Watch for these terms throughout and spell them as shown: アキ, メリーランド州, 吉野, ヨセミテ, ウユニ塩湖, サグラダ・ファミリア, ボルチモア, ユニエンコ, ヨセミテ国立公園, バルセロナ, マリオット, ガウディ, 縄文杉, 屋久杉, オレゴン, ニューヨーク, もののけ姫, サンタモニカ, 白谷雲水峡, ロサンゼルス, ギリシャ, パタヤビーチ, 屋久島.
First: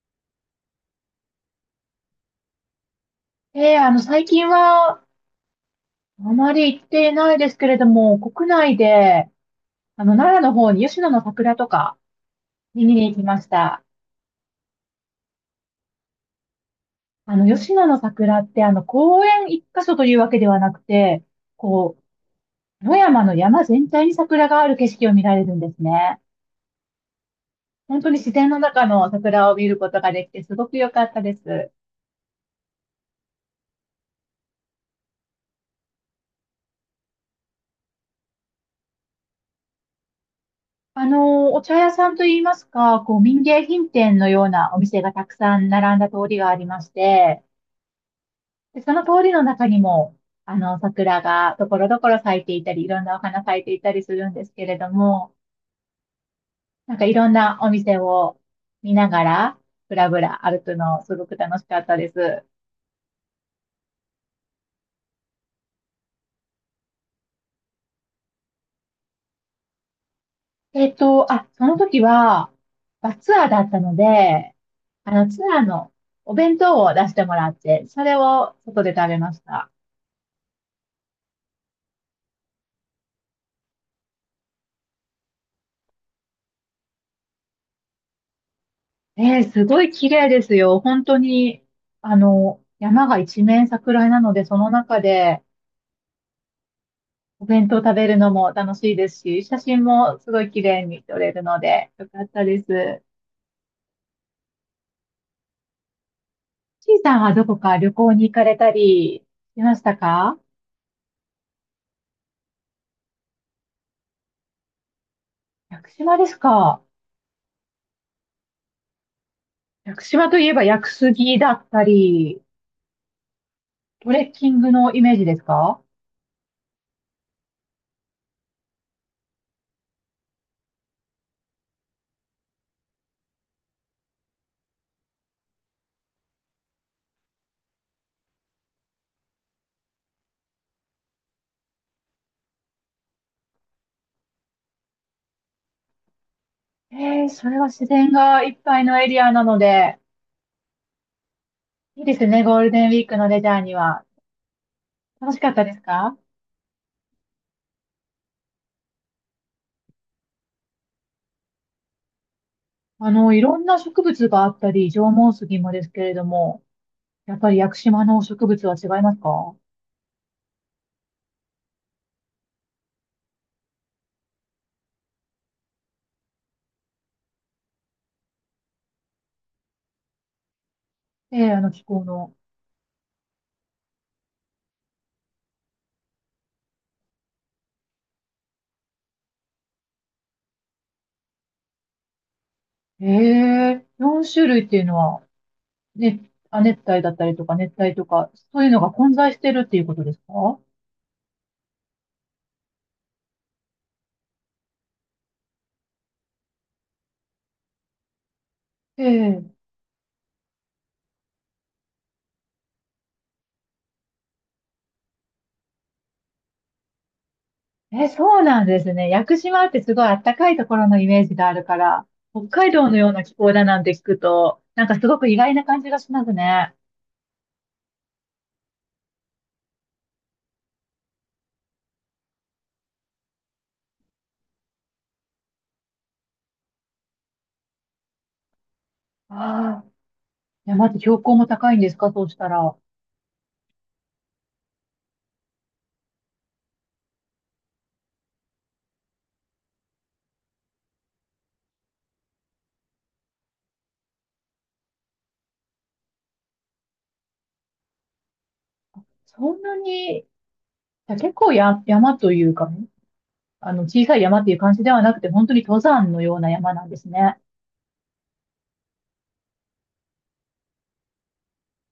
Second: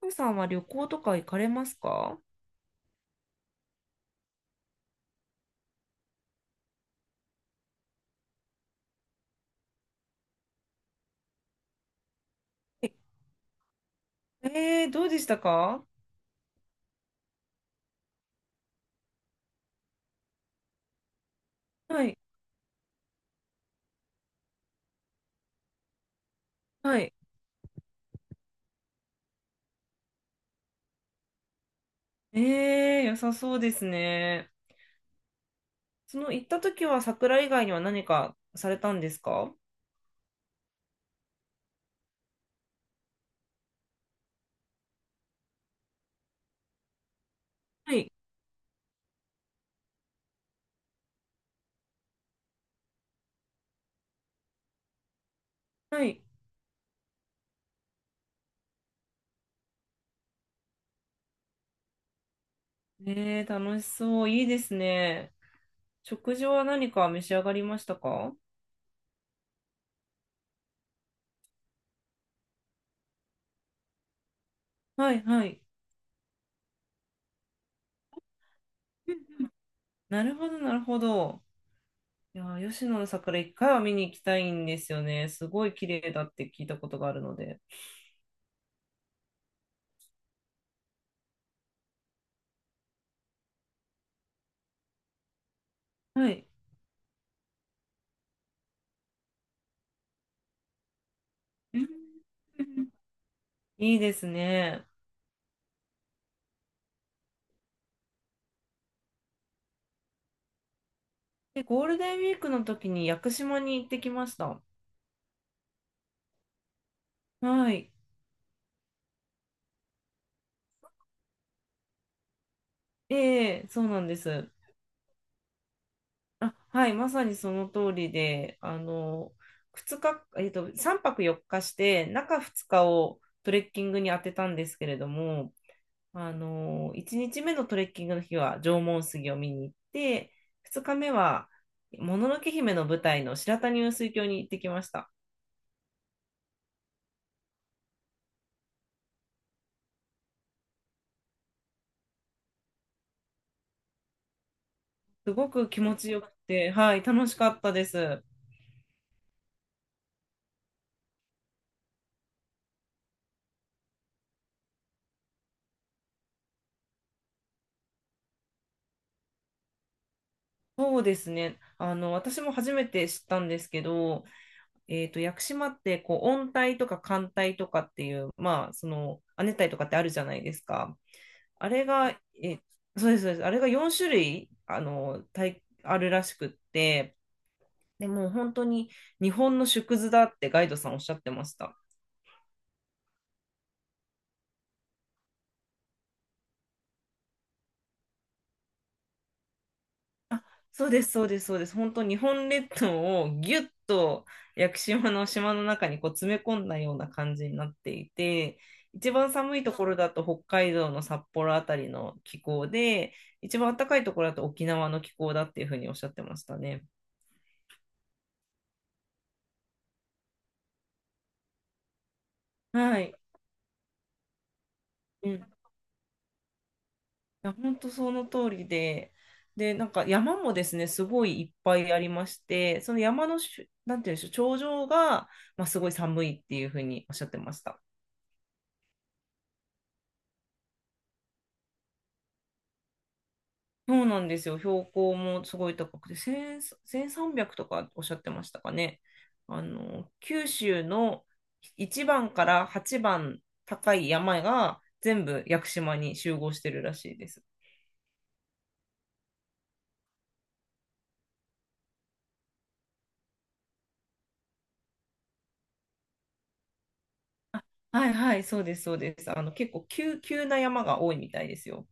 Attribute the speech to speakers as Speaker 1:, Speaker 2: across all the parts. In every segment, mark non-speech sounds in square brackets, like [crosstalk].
Speaker 1: ふうさんは旅行とか行かれますか？
Speaker 2: ええ、最近は、あまり行っていないですけれども、国内で、奈良の方に吉野の桜とか見
Speaker 1: え
Speaker 2: に行きました。
Speaker 1: えー、どうでしたか？
Speaker 2: 吉野の桜って、公園一箇所というわけではなくて、こ
Speaker 1: はい、
Speaker 2: 野山の山全体に桜がある景色を見られるんですね。
Speaker 1: はい。
Speaker 2: 本当に自然の中の桜を見ることができて、すごく良かったです。
Speaker 1: ええー、良さそうですね。その行った時は桜以外には何かされたんですか？
Speaker 2: お茶屋さんといいますか、民芸品店のようなお店がたくさん並んだ通りがありまして、
Speaker 1: はい、
Speaker 2: で、その通りの中にも、桜がところどころ咲いていたり、いろんなお花咲いていたりするんですけれども、
Speaker 1: はい。
Speaker 2: なんかいろんなお店を見ながら、ぶらぶら歩くの、すごく楽しかったです。
Speaker 1: ええー、楽しそう。いいですね。食事は何か召し上がりましたか？
Speaker 2: あ、その時は、バスツアーだったので、
Speaker 1: はい、
Speaker 2: ツ
Speaker 1: は
Speaker 2: ア
Speaker 1: い。
Speaker 2: ーのお弁当を出してもらって、それを外で食
Speaker 1: うん
Speaker 2: べまし
Speaker 1: うん。
Speaker 2: た。
Speaker 1: なるほど、なるほど。いやー、吉野の桜一回は見に行きたいんですよね。すごい綺麗だって聞いたことがあるので。
Speaker 2: すごい綺麗ですよ。本当に、山が一面桜なので、その中で、
Speaker 1: はい。
Speaker 2: お弁当食べるのも楽しいですし、写真もすごい綺麗に撮れるの
Speaker 1: うん、
Speaker 2: で、よかったです。
Speaker 1: いいですね。
Speaker 2: ちいさんはどこか旅行に行かれたりしましたか？
Speaker 1: で、ゴールデンウィークの時に屋久島に行ってきました。
Speaker 2: 屋久島ですか？
Speaker 1: はい。
Speaker 2: 屋久島といえば屋久杉だったり、
Speaker 1: ええ、そうなん
Speaker 2: ト
Speaker 1: で
Speaker 2: レッキ
Speaker 1: す。
Speaker 2: ングのイメージですか？
Speaker 1: あ、はい、まさにその通りで、2日、3泊4日して、中2日をトレッキングに当てたんですけれども、1日目のトレッキングの日は縄文杉を見に行って、2日目は、もののけ姫の舞台の白谷雲水峡に行ってきました。
Speaker 2: それは自然がいっぱいのエリアなので、いいですね、ゴールデンウィークのレジャーには。楽
Speaker 1: す
Speaker 2: しか
Speaker 1: ご
Speaker 2: った
Speaker 1: く
Speaker 2: です
Speaker 1: 気持ち
Speaker 2: か？
Speaker 1: よくて、はい、楽しかったです。
Speaker 2: いろんな植物があったり、縄文杉もですけれども、やっぱり屋久島の植物は違いますか？
Speaker 1: そうですね。私も初めて知ったんですけど、屋久島って、こう、温帯とか寒帯とかっていう、まあ、その、亜熱帯とかってあるじゃないですか。
Speaker 2: ええ、あ
Speaker 1: あ
Speaker 2: の気
Speaker 1: れ
Speaker 2: 候
Speaker 1: が、
Speaker 2: の。
Speaker 1: え、そうです、そうです。あれが4種類、帯、あるらしくって、でもう本当に日本の縮図だってガイドさんおっしゃってました。
Speaker 2: ええ、4種類っていうのは、ね、亜熱帯だったりとか熱帯とか、そういうのが混在してるっていうことですか？
Speaker 1: そうです、そうです、そうです。本当、日本列島をぎゅっと屋久島の島の中にこう詰め込んだような感じになっていて、
Speaker 2: え
Speaker 1: 一番
Speaker 2: え、
Speaker 1: 寒いところだと北海道の札幌あたりの気候で、一番暖かいところだと沖縄の気候だっていうふうにおっしゃってましたね。
Speaker 2: え、そうなんですね。屋久島ってすごいあったかいところのイメージがあるから、北海道の
Speaker 1: は
Speaker 2: よう
Speaker 1: い。
Speaker 2: な気候だなんて聞くと、なんかすごく
Speaker 1: うん。
Speaker 2: 意
Speaker 1: い
Speaker 2: 外な感じがしますね。
Speaker 1: や、本当その通りで、で、なんか山もですね、すごいいっぱいありまして、その山のなんていうんでしょう、頂上が、まあ、すごい寒いっていうふうにおっしゃってました。
Speaker 2: ああ、山って標高も高いんですか、そうしたら？
Speaker 1: そうなんですよ。標高もすごい高くて、1000、3 0 0とかおっしゃってましたかね。九州の1番から8番高い山が全部屋久島に集合してるらしいです。
Speaker 2: そんなに、いや結構や、山というかね、小さい山っていう感じではなくて、本当に登山のような山なんですね。
Speaker 1: はいはい、そうです、そうです。結構急な山が多いみたいですよ。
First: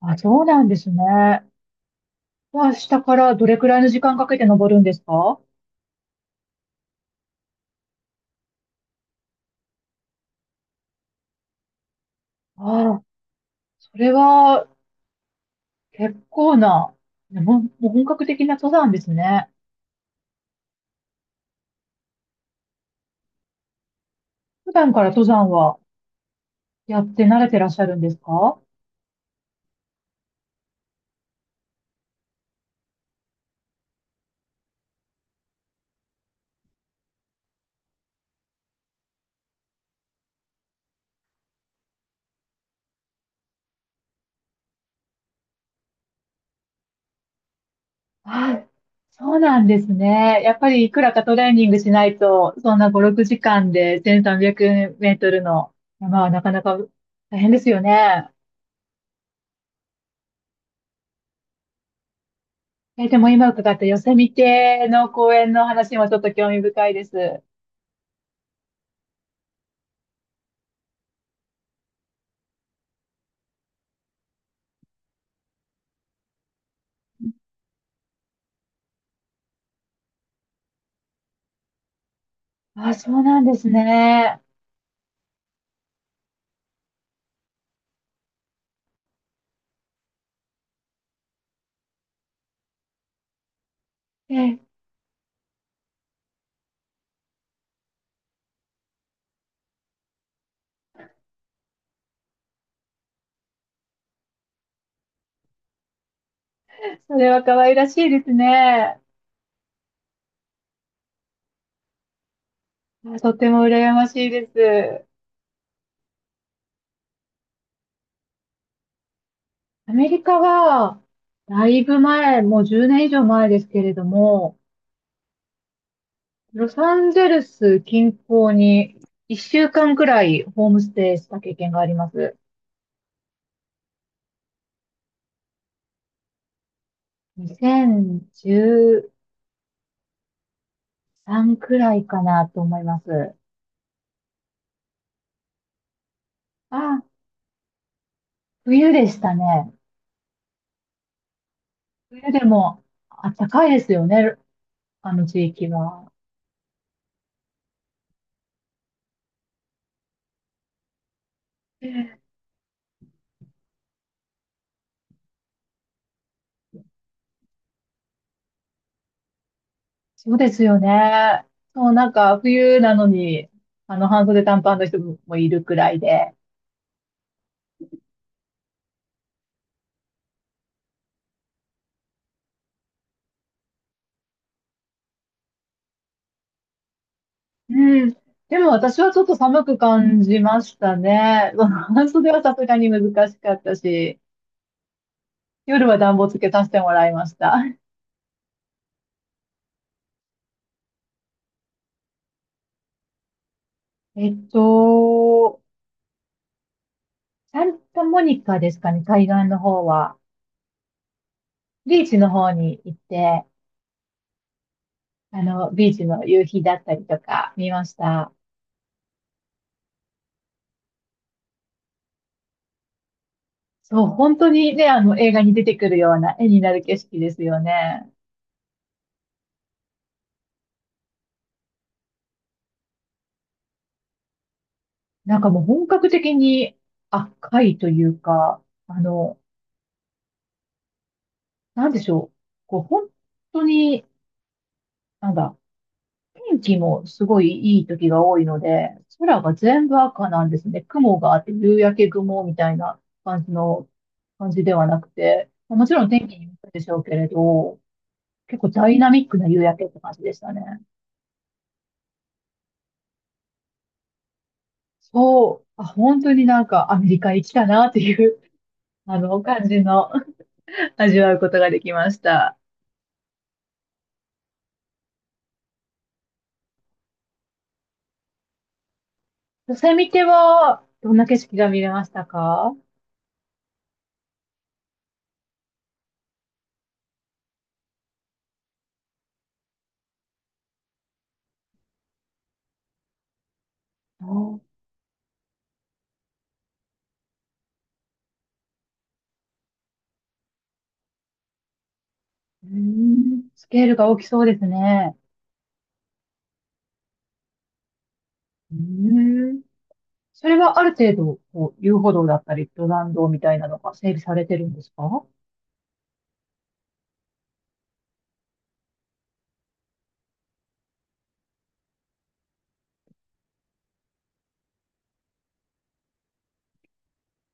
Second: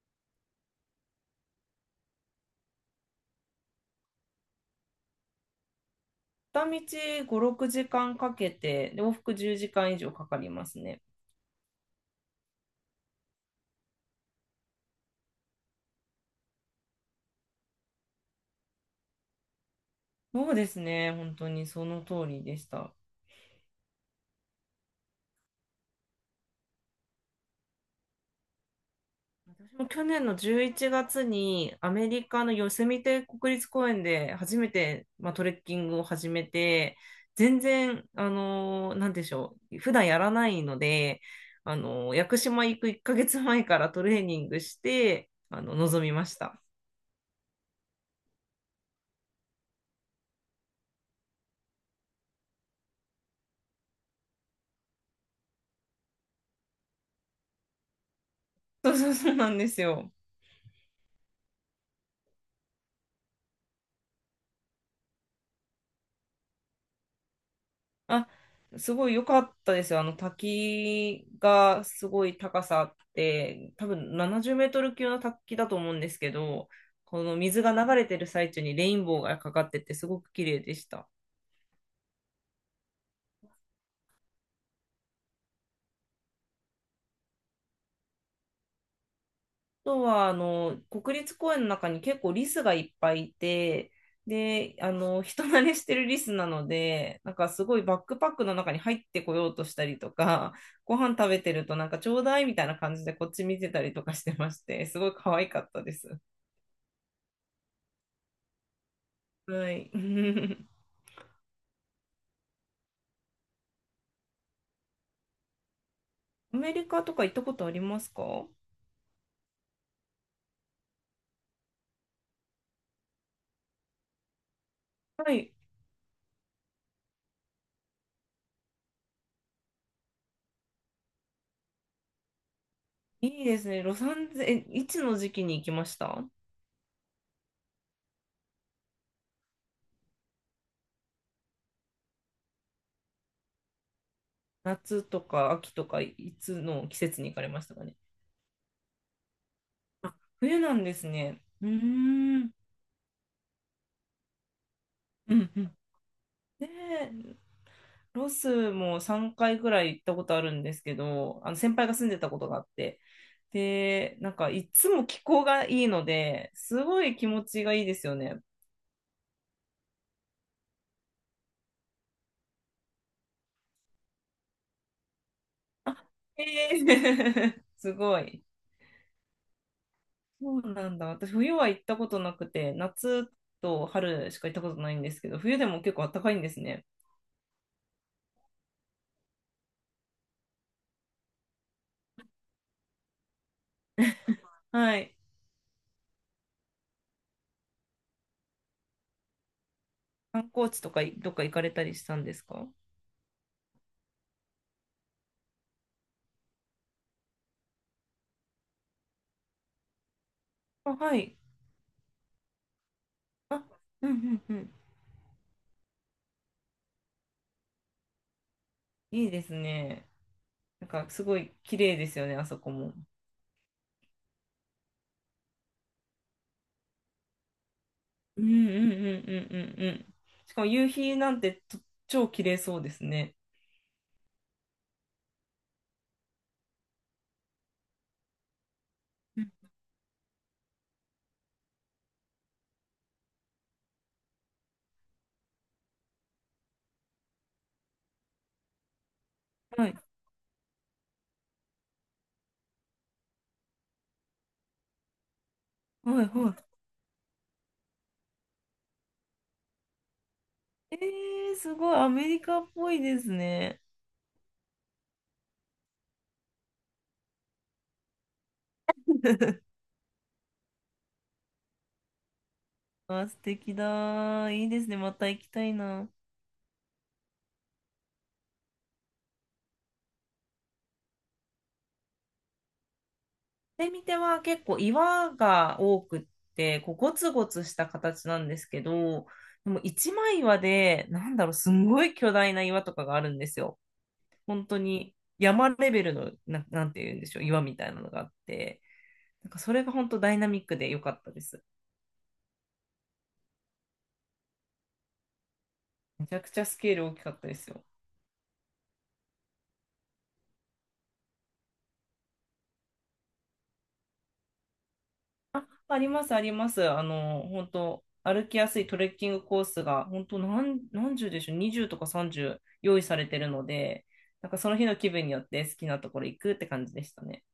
Speaker 2: あ、そうなんですね。まあ、下からどれくらいの時間かけて登るんですか？
Speaker 1: 片道5、6時間かけて、で往復10時間以上かかりますね。
Speaker 2: ああ、それは結構な、ねもう、もう本格的な登山ですね。
Speaker 1: そうですね。本当にその通りでした。
Speaker 2: 普段から登山はやって慣れてらっしゃるんですか？
Speaker 1: 私も去年の11月にアメリカのヨセミテ国立公園で初めて、まあ、トレッキングを始めて、全然、なんでしょう、普段やらないので、屋久島行く1ヶ月前からトレーニングして、臨みました。
Speaker 2: ああ、そうなんですね。やっぱりいくらかトレーニングしないと、そんな5、6時間で1300メートルの山はなかなか大変ですよね。
Speaker 1: そうそうそうなんですよ。
Speaker 2: え、でも今伺ったヨセミテの公園の話もちょっと興味深いです。
Speaker 1: あ、すごい良かったですよ。あの滝がすごい高さあって、多分70メートル級の滝だと思うんですけど、この水が流れてる最中にレインボーがかかっててすごく綺麗でした。
Speaker 2: あ、そうなんですね。
Speaker 1: あとはあの国立公園の中に結構リスがいっぱいいて、
Speaker 2: え、
Speaker 1: で、人慣れしてるリスなので、なんかすごいバックパックの中に入ってこようとしたりとか、ご飯食べてるとなんかちょうだいみたいな感じでこっち見てたりとかしてまして、すごい可愛かったです。
Speaker 2: それは可愛らしいですね。
Speaker 1: はい。[laughs]
Speaker 2: あとても羨ましいです。
Speaker 1: アメリカとか行ったことありますか？
Speaker 2: アメリカは、だいぶ前、もう10年以上前ですけれども、
Speaker 1: い。
Speaker 2: ロサンゼルス近郊に1週間くらいホームステイした経験があります。
Speaker 1: いいですね。ロサンゼル、えいつの時期に行きました？
Speaker 2: 2013くらいかなと思います。
Speaker 1: 夏とか秋とかいつの季
Speaker 2: あ、
Speaker 1: 節に行かれましたかね？
Speaker 2: 冬でしたね。
Speaker 1: 冬なんですね。う
Speaker 2: 冬
Speaker 1: ー
Speaker 2: で
Speaker 1: ん。
Speaker 2: もあったかいですよね、あの
Speaker 1: う
Speaker 2: 地
Speaker 1: んう
Speaker 2: 域
Speaker 1: ん。
Speaker 2: は。
Speaker 1: で、ロスも3回ぐらい行ったことあるんですけど、あの先輩が住んでたことがあって、で、なんかいつも気候がいいので、すごい気持ちがいいですよね。
Speaker 2: そうですよね。そう、なんか冬なのに、あの半袖短パンの人もいるくらい
Speaker 1: あ、
Speaker 2: で。
Speaker 1: えー [laughs] すごい。そうなんだ。私、冬は行ったことなくて、夏と春しか行ったことないんですけど、冬でも結構暖かいんですね。
Speaker 2: うん。でも私はちょっと寒く感じましたね。うん [laughs] 半袖はさすがに難しかったし、
Speaker 1: はい。
Speaker 2: 夜は暖房つけさせてもらいました。
Speaker 1: 観光地とかどっか行かれたりしたんですか？
Speaker 2: えっと、サンタモニカですかね、海岸の方は。
Speaker 1: あ、はい。
Speaker 2: ビーチの方に行って、
Speaker 1: あ、うんうんうん。
Speaker 2: ビーチの夕日だったりとか見ました。
Speaker 1: いいですね。なんかすごい綺麗ですよね、あそこも。
Speaker 2: そう、本当にね、映画に出てくるような絵になる景色ですよね。
Speaker 1: うんうんうんうんうんうん。しかも夕日なんて超綺麗そうですね。
Speaker 2: なんかもう本格的に赤いというか、あの、
Speaker 1: うん。
Speaker 2: なんでしょう。本当に、なんだ、天気もすごいいい時が多いので、空が
Speaker 1: は
Speaker 2: 全
Speaker 1: い
Speaker 2: 部赤なんですね。雲があって、夕焼け雲みたいな感じの、感じではなくて、まあもちろん
Speaker 1: は
Speaker 2: 天
Speaker 1: い
Speaker 2: 気によ
Speaker 1: は
Speaker 2: るでしょうけれど、結構ダイナミックな夕焼けって感じでしたね。
Speaker 1: い。えー、すごいアメリカっぽいですね。
Speaker 2: そう、あ、本当になんかアメリカ行きたなっていう、感じ
Speaker 1: [laughs]
Speaker 2: の [laughs] 味わうことができました。
Speaker 1: あ、素敵だ。いいですね。また行きたいな。
Speaker 2: ヨセミテは、どんな景色が見れましたか？
Speaker 1: で、見ては結構岩が多くって、こうゴツゴツした形なんですけど、でも一枚岩で、なんだろう、すんごい巨大な岩とかがあるんですよ。
Speaker 2: あー、
Speaker 1: 本当に山レベルの、なんて言うんでしょう、岩みたいなのがあって、なんかそれが本当ダイナミックで良かったです。
Speaker 2: うーん、スケールが大きそうですね。
Speaker 1: めちゃくちゃスケール大きかったですよ。
Speaker 2: うーん、それはある程度、遊歩道だったり、登山道みたいなのが整備されてるんですか？
Speaker 1: あります、あります。本当歩きやすいトレッキングコースが、本当何十でしょう、20とか30用意されてるので、なんかその日の気分によって好きなところ行くって感じでしたね。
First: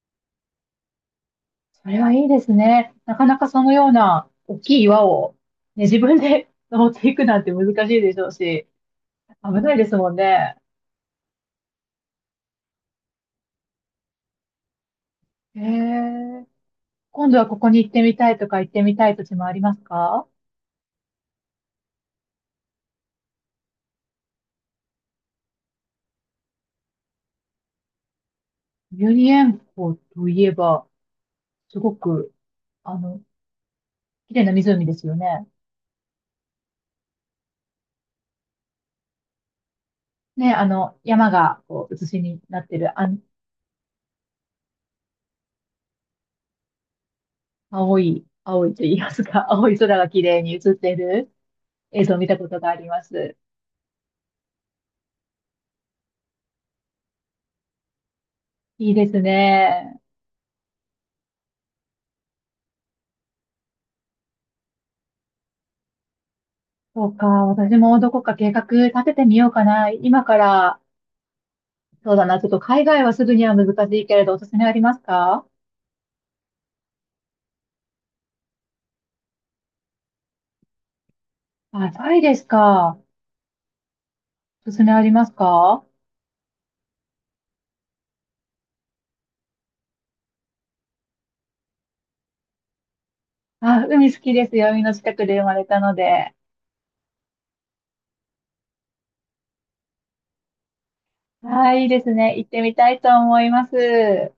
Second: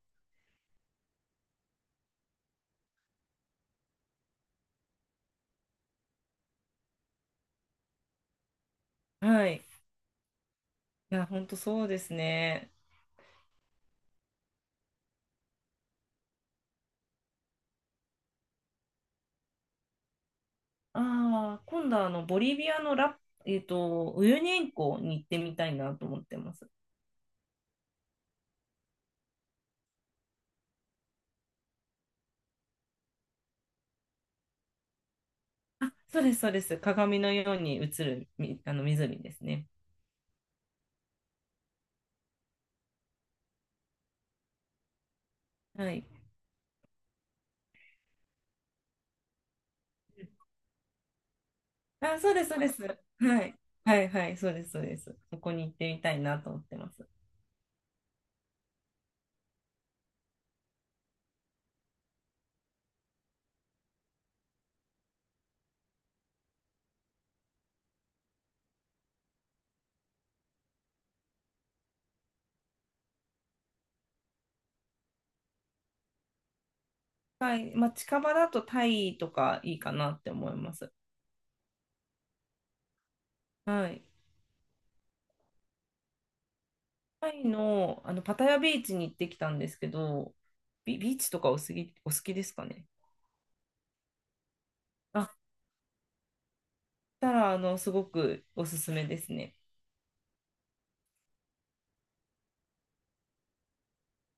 Speaker 2: それはいいですね。なかなかそのような大きい岩を、ね、自分で [laughs] 登っていくなんて難しいでしょうし、
Speaker 1: は
Speaker 2: 危
Speaker 1: い。い
Speaker 2: ないですもんね。
Speaker 1: や、本当そうですね。
Speaker 2: へえ。今度はここに行ってみたいとか行ってみたい土地もありますか？
Speaker 1: ああ、今度はボリビアのウユニ塩湖に行ってみたいなと思ってます。
Speaker 2: ユニエンコといえば、すごく、あの、綺麗な湖ですよね。
Speaker 1: あ、そうです、そうです。鏡のように映るあの湖ですね。
Speaker 2: ね、山が、写しになってる、
Speaker 1: はい。
Speaker 2: 青い、青いと言いますか、[laughs] 青い空が綺麗に写ってる映像を
Speaker 1: あ、
Speaker 2: 見
Speaker 1: そう
Speaker 2: た
Speaker 1: で
Speaker 2: こ
Speaker 1: す、そう
Speaker 2: とが
Speaker 1: で
Speaker 2: あ
Speaker 1: す。
Speaker 2: ります。
Speaker 1: はい。はい、はい、そうです、そうです。そこに行ってみたいなと思ってます。
Speaker 2: いいですね。そうか、私もどこか計画立ててみようかな。今から、そうだな、ちょっと海外はすぐには難しいけれど、おすすめありますか？
Speaker 1: はい。まあ、近場だとタイとかいいかなって思います。
Speaker 2: あ、タイですか。
Speaker 1: はい。
Speaker 2: おすすめありますか？
Speaker 1: タイの、パタヤビーチに行ってきたんですけど、ビーチとかお好きですかね。
Speaker 2: あ、海好きですよ。海の近
Speaker 1: あ、
Speaker 2: く
Speaker 1: し
Speaker 2: で生まれたので。
Speaker 1: たら、すごくおすすめですね。
Speaker 2: はい、いいですね。行ってみたいと思います。